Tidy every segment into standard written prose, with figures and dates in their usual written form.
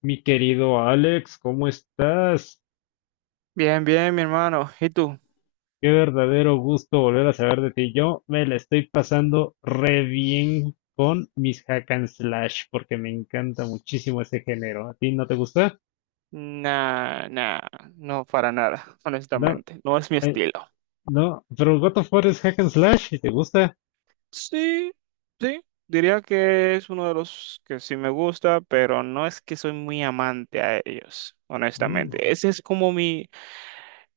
Mi querido Alex, ¿cómo estás? Bien, bien, mi hermano. ¿Y tú? Qué verdadero gusto volver a saber de ti. Yo me la estoy pasando re bien con mis hack and slash porque me encanta muchísimo ese género. ¿A ti no te gusta? Nah, nah, no para nada, No, honestamente. No es mi eh, estilo. no, pero God of War es hack and slash y te gusta. Sí, sí. Diría que es uno de los que sí me gusta, pero no es que soy muy amante a ellos, honestamente. Mm. Ese es como mi,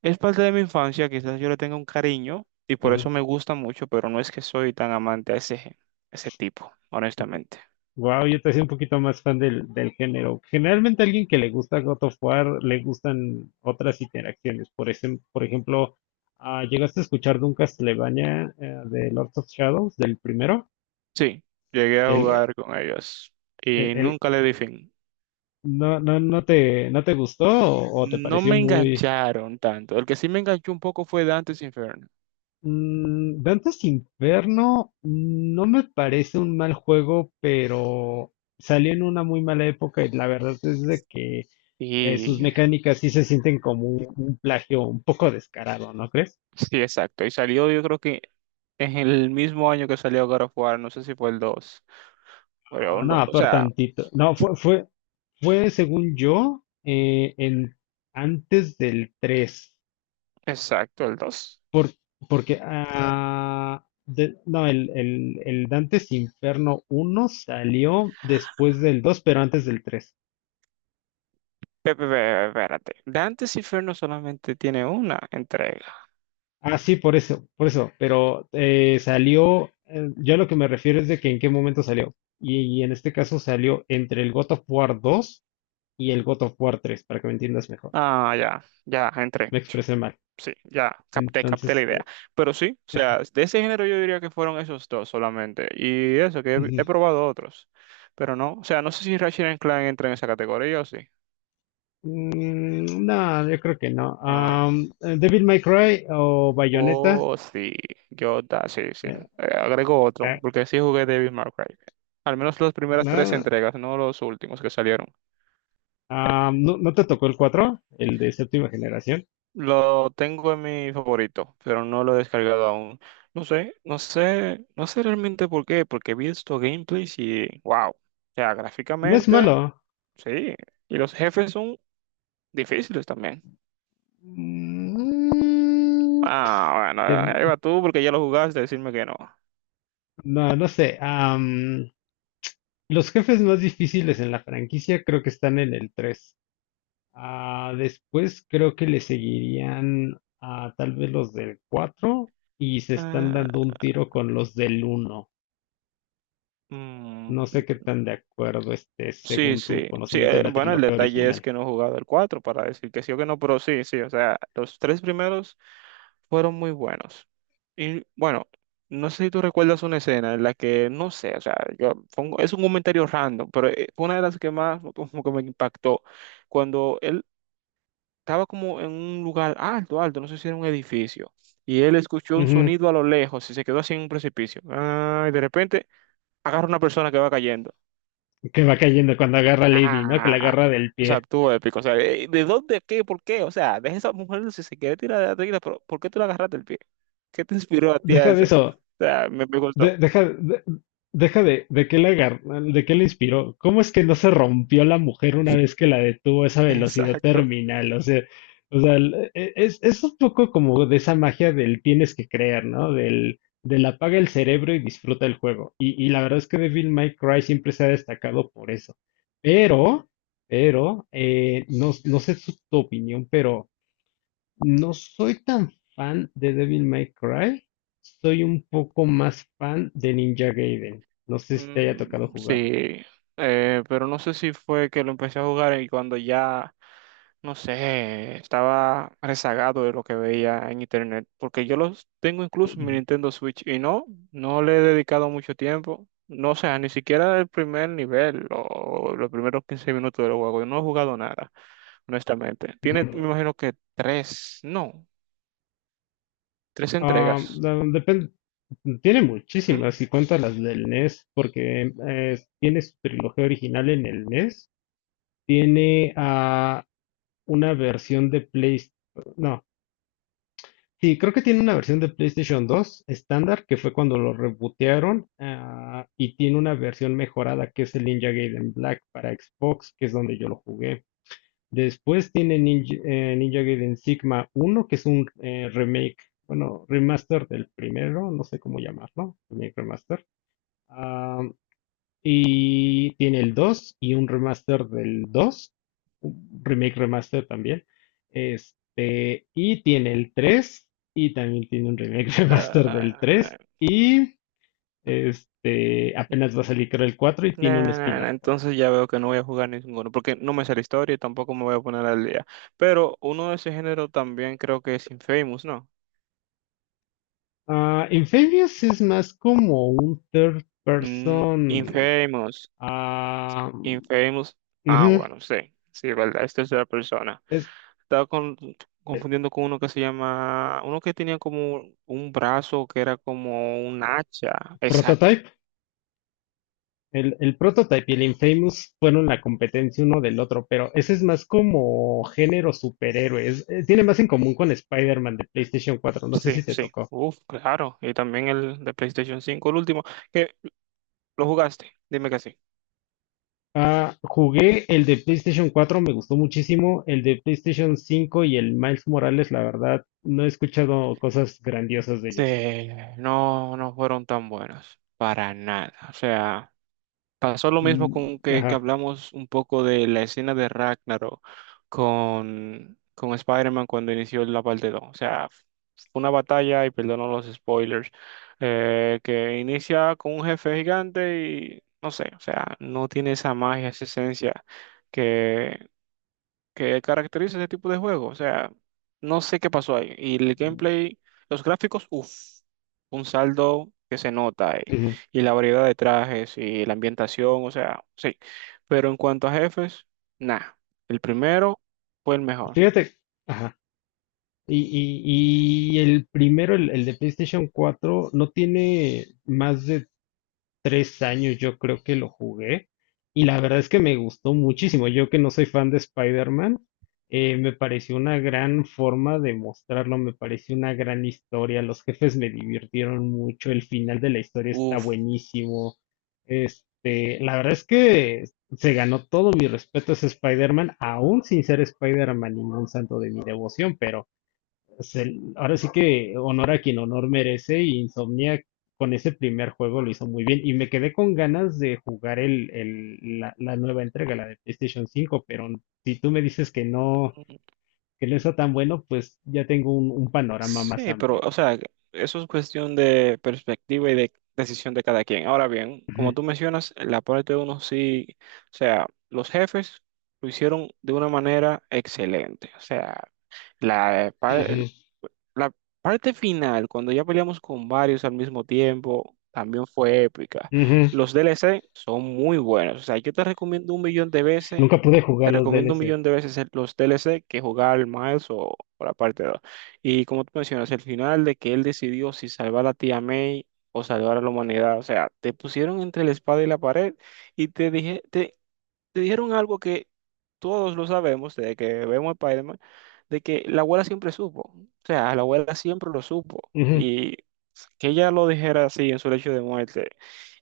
es parte de mi infancia, quizás yo le tenga un cariño y por Ujú. eso me gusta mucho, pero no es que soy tan amante a ese, ese tipo, honestamente. Wow, yo te soy un poquito más fan del género. Generalmente a alguien que le gusta God of War le gustan otras interacciones. Por ejemplo, ¿llegaste a escuchar de un Castlevania, de Lords of Shadows, del primero? Sí, llegué a El, jugar con ellos el- y el- nunca le di fin. ¿No, no, no te, no te gustó, o, te No pareció me muy? engancharon tanto. El que sí me enganchó un poco fue Dante's Inferno. Mm, Dante's Inferno no me parece un mal juego, pero salió en una muy mala época y la verdad es de que, sus Y mecánicas sí se sienten como un plagio un poco descarado, ¿no crees? sí, exacto. Y salió, yo creo que en el mismo año que salió God of War, no sé si fue el dos. Pero Ah, no, no, o por sea, tantito. No, fue según yo, antes del tres. exacto, el 2. Por, porque, no, el Dante's Inferno uno salió después del 2, pero antes del 3. Espérate. Dante's Inferno solamente tiene una entrega. Ah, sí, por eso, por eso. Pero yo a lo que me refiero es de que en qué momento salió. Y en este caso salió entre el God of War 2 y el God of War 3, para que me entiendas mejor. Ah, ya, ya, entré. Me expresé mal. Sí, ya capté, capté la Entonces, idea. Pero sí, o sea, de ese género yo diría que fueron esos dos solamente. Y eso, que he ujú. probado otros. Pero no, o sea, no sé si Ratchet and Clank entra en esa categoría o sí. No, yo creo que no. Ah, Devil May Cry o Bayonetta, oh, sí, yo, da, sí, sí. eh, Agrego otro, eh, porque sí jugué Devil May Cry. Al menos las primeras tres no. entregas, no los últimos que salieron. ¿No, no te tocó el cuatro, el de séptima generación? Lo tengo en mi favorito, pero no lo he descargado aún. No sé realmente por qué, porque he visto gameplays y wow. O sea, No es gráficamente, malo. sí. Y los jefes son difíciles también. Mm. Ah, bueno, te- ahí va tú porque ya lo jugaste, decirme que no. No, no sé. Los jefes más difíciles en la franquicia creo que están en el 3. Ah, después creo que le seguirían a tal vez los del 4 y se están dando Ah, un tiro con los del uno. mm, No sé qué tan de acuerdo estés sí, según tu sí, sí, conocimiento de la bueno, el trilogía detalle es original. que no he jugado el 4 para decir que sí o que no, pero sí, sí, o sea, los tres primeros fueron muy buenos. Y bueno, no sé si tú recuerdas una escena en la que, no sé, o sea, es un comentario random, pero fue una de las que más como que me impactó, cuando él estaba como en un lugar alto, alto, no sé si era un edificio, y él escuchó un Ujú. sonido a lo lejos y se quedó así en un precipicio. Ah, y de repente agarra una persona que va cayendo. Que va cayendo cuando agarra a Lady, ¿no? Que la Ah, agarra del o sea, pie. tú épico. O sea, ¿de dónde, qué, por qué? O sea, deja esa mujer si se quiere tirar de la tequila, pero ¿por qué tú la agarraste el pie? ¿Qué te inspiró a ti a Deja de eso? O eso. sea, me gustó. de- deja, de, deja de, de qué le inspiró. ¿Cómo es que no se rompió la mujer una vez que la detuvo a esa velocidad Exacto. terminal? O sea, es un poco como de esa magia del tienes que creer, ¿no? Del apaga el cerebro y disfruta el juego. Y la verdad es que Devil May Cry siempre se ha destacado por eso. Pero, pero, no, no sé tu opinión, pero no soy tan fan de Devil May Cry, soy un poco más fan de Ninja Gaiden. No sé si te haya Mm, tocado jugarlo. sí, pero no sé si fue que lo empecé a jugar y cuando ya, no sé, estaba rezagado de lo que veía en internet, porque yo los tengo incluso en mi Ujú, Nintendo Switch y no, no le he dedicado mucho tiempo, no, o sea, ni siquiera el primer nivel o los primeros 15 minutos del juego, yo no he jugado nada, honestamente. Tiene, me ujú. imagino que tres, no, tres Ah, entregas. no, depende. Tiene ¿Mm? muchísimas, y cuenta las del NES, porque tiene su trilogía original en el NES, tiene, una versión de PlayStation. Sí, creo que tiene una versión de PlayStation 2 estándar, que fue cuando lo rebootearon, y tiene una versión mejorada que es el Ninja Gaiden Black para Xbox, que es donde yo lo jugué. Después tiene Ninja Gaiden Sigma uno, que es un, remake, bueno, remaster del primero, no sé cómo llamarlo, remake remaster. Ah, y tiene el 2 y un remaster del 2, un remake remaster también. Este, y tiene el tres, y también tiene un remake remaster del Ah, 3 y, este, apenas va a salir creo el 4 y tiene nah, un nah, nah, spin-off por ahí. entonces ya veo que no voy a jugar ninguno, porque no me sé la historia y tampoco me voy a poner al día. Pero uno de ese género también creo que es Infamous, ¿no? Ah, Infamous es más como un third Mm, person. Infamous, ah, Infamous. Ah, ujú, bueno, sí, sí, verdad, es tercera persona. es Estaba con- confundiendo con uno que se llama, uno que tenía como un brazo que era como un hacha. Exacto, prototype. El Prototype y el Infamous fueron la competencia uno del otro, pero ese es más como género superhéroes. Tiene más en común con Spider-Man de PlayStation 4. No sé sí, si te sí. tocó. Uf, claro. Y también el de PlayStation 5, el último, que lo jugaste, dime que sí. Ah, jugué el de PlayStation 4, me gustó muchísimo. El de PlayStation 5 y el Miles Morales, la verdad, no he escuchado cosas grandiosas de ellos. Sí, no, no fueron tan buenos, para nada. O sea, pasó lo mismo Mm. con que Ajá. hablamos un poco de la escena de Ragnarok con Spider-Man cuando inició la parte 2. O sea, fue una batalla, y perdono los spoilers, que inicia con un jefe gigante y no sé, o sea, no tiene esa magia, esa esencia que caracteriza ese tipo de juego. O sea, no sé qué pasó ahí. Y el gameplay, los gráficos, uff, un saldo que se nota ahí. Ujú. Y la variedad de trajes y la ambientación, o sea, sí. Pero en cuanto a jefes, nada. El primero fue el mejor. Fíjate. Ajá. Y el primero, el de PlayStation 4, no tiene más de 3 años, yo creo que lo jugué, y la verdad es que me gustó muchísimo. Yo, que no soy fan de Spider-Man, me pareció una gran forma de mostrarlo, me pareció una gran historia, los jefes me divirtieron mucho, el final de la historia está Uff. buenísimo. Este, la verdad es que se ganó todo mi respeto a ese Spider-Man, aún sin ser Spider-Man ningún santo de mi devoción, pero... Pues ahora sí que honor a quien honor merece, y Insomnia, con ese primer juego, lo hizo muy bien, y me quedé con ganas de jugar la nueva entrega, la de PlayStation 5, pero si tú me dices que no está tan bueno, pues ya tengo un panorama más Sí, pero, amplio. o sea, eso es cuestión de perspectiva y de decisión de cada quien. Ahora bien, Ujú, como tú mencionas, la parte de uno sí, o sea, los jefes lo hicieron de una manera excelente. O sea, la, ujú, la parte final, cuando ya peleamos con varios al mismo tiempo, también fue épica. ujú. Los DLC son muy buenos. O sea, yo te recomiendo un millón de veces, Nunca pude te jugar los recomiendo un DLC. millón de veces los DLC que jugar el Miles o la parte dos. Y como tú mencionas, el final de que él decidió si salvar a tía May o salvar a la humanidad. O sea, te pusieron entre la espada y la pared y te dijeron algo que todos lo sabemos desde que vemos Spider-Man, de que la abuela siempre supo. O sea, la abuela siempre lo supo. Ujú. Y que ella lo dijera así en su lecho de muerte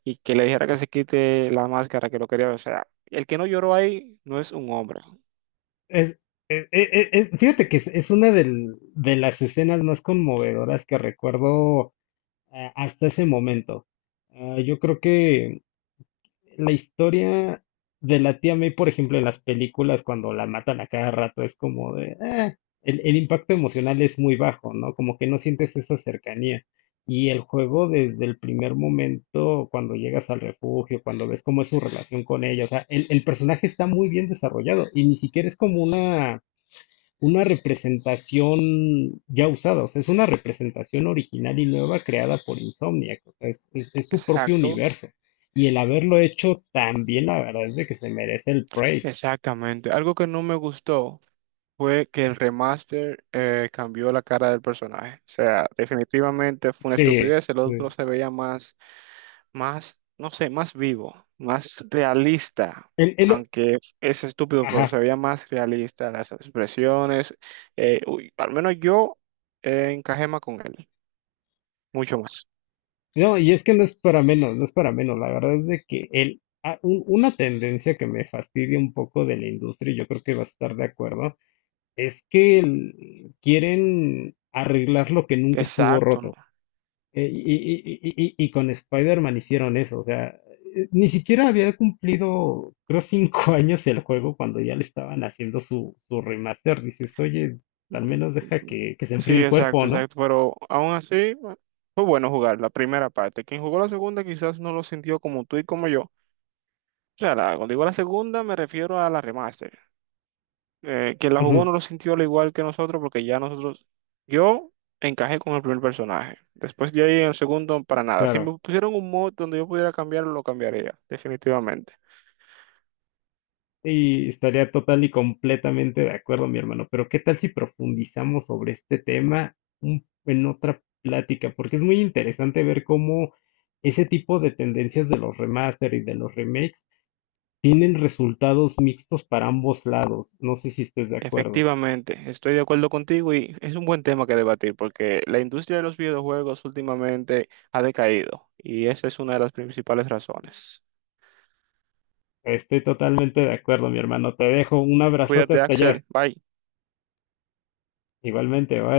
y que le dijera que se quite la máscara que lo quería. O sea, el que no lloró ahí no es un hombre. Es, e- e- e- es- fíjate que es una de las escenas más conmovedoras que recuerdo, hasta ese momento. Ah, yo creo que la historia de la tía May, por ejemplo, en las películas, cuando la matan a cada rato, es como de "Ah", el impacto emocional es muy bajo, ¿no? Como que no sientes esa cercanía. Y el juego, desde el primer momento, cuando llegas al refugio, cuando ves cómo es su relación con ella, o sea, el personaje está muy bien desarrollado, y ni siquiera es como una representación ya usada. O sea, es una representación original y nueva creada por Insomniac. O sea, es, es su propio Exacto, universo. Y el haberlo hecho tan bien, la verdad es de que se merece el praise. exactamente. Algo que no me gustó fue que el remaster cambió la cara del personaje. O sea, definitivamente fue una Sí, estupidez. El otro sí. se veía más más, no sé, más vivo, más realista, El- el- aunque es estúpido, pero ajá. se veía más realista las expresiones. Al menos yo encajé más con él, mucho más. No, y es que no es para menos, no es para menos. La verdad es de que una tendencia que me fastidia un poco de la industria, y yo creo que vas a estar de acuerdo, es que quieren arreglar lo que nunca estuvo Exacto. ¿No? roto. Y con Spider-Man hicieron eso, o sea, ni siquiera había cumplido, creo, 5 años el juego cuando ya le estaban haciendo su remaster. Dices, oye, al menos deja Mm, que se sí, enfríe el exacto, cuerpo, ¿no? exacto, pero aún así bueno, fue bueno jugar la primera parte. Quien jugó la segunda quizás no lo sintió como tú y como yo. O sea, cuando digo la segunda me refiero a la remaster. Quien la jugó no Ujú. lo sintió al igual que nosotros porque ya nosotros, yo encajé con el primer personaje. Después de ahí en el segundo, para nada. Si Claro. me pusieron un mod donde yo pudiera cambiarlo, lo cambiaría, definitivamente. Y estaría total y completamente de acuerdo, mi hermano. Pero ¿qué tal si profundizamos sobre este tema en otra plática? Porque es muy interesante ver cómo ese tipo de tendencias de los remaster y de los remakes tienen resultados mixtos para ambos lados. No sé si estés de acuerdo. Efectivamente, estoy de acuerdo contigo y es un buen tema que debatir porque la industria de los videojuegos últimamente ha decaído y esa es una de las principales razones. Estoy totalmente de acuerdo, mi hermano. Te dejo un abrazote Cuídate, hasta allá. Axel. Bye. Igualmente, bye.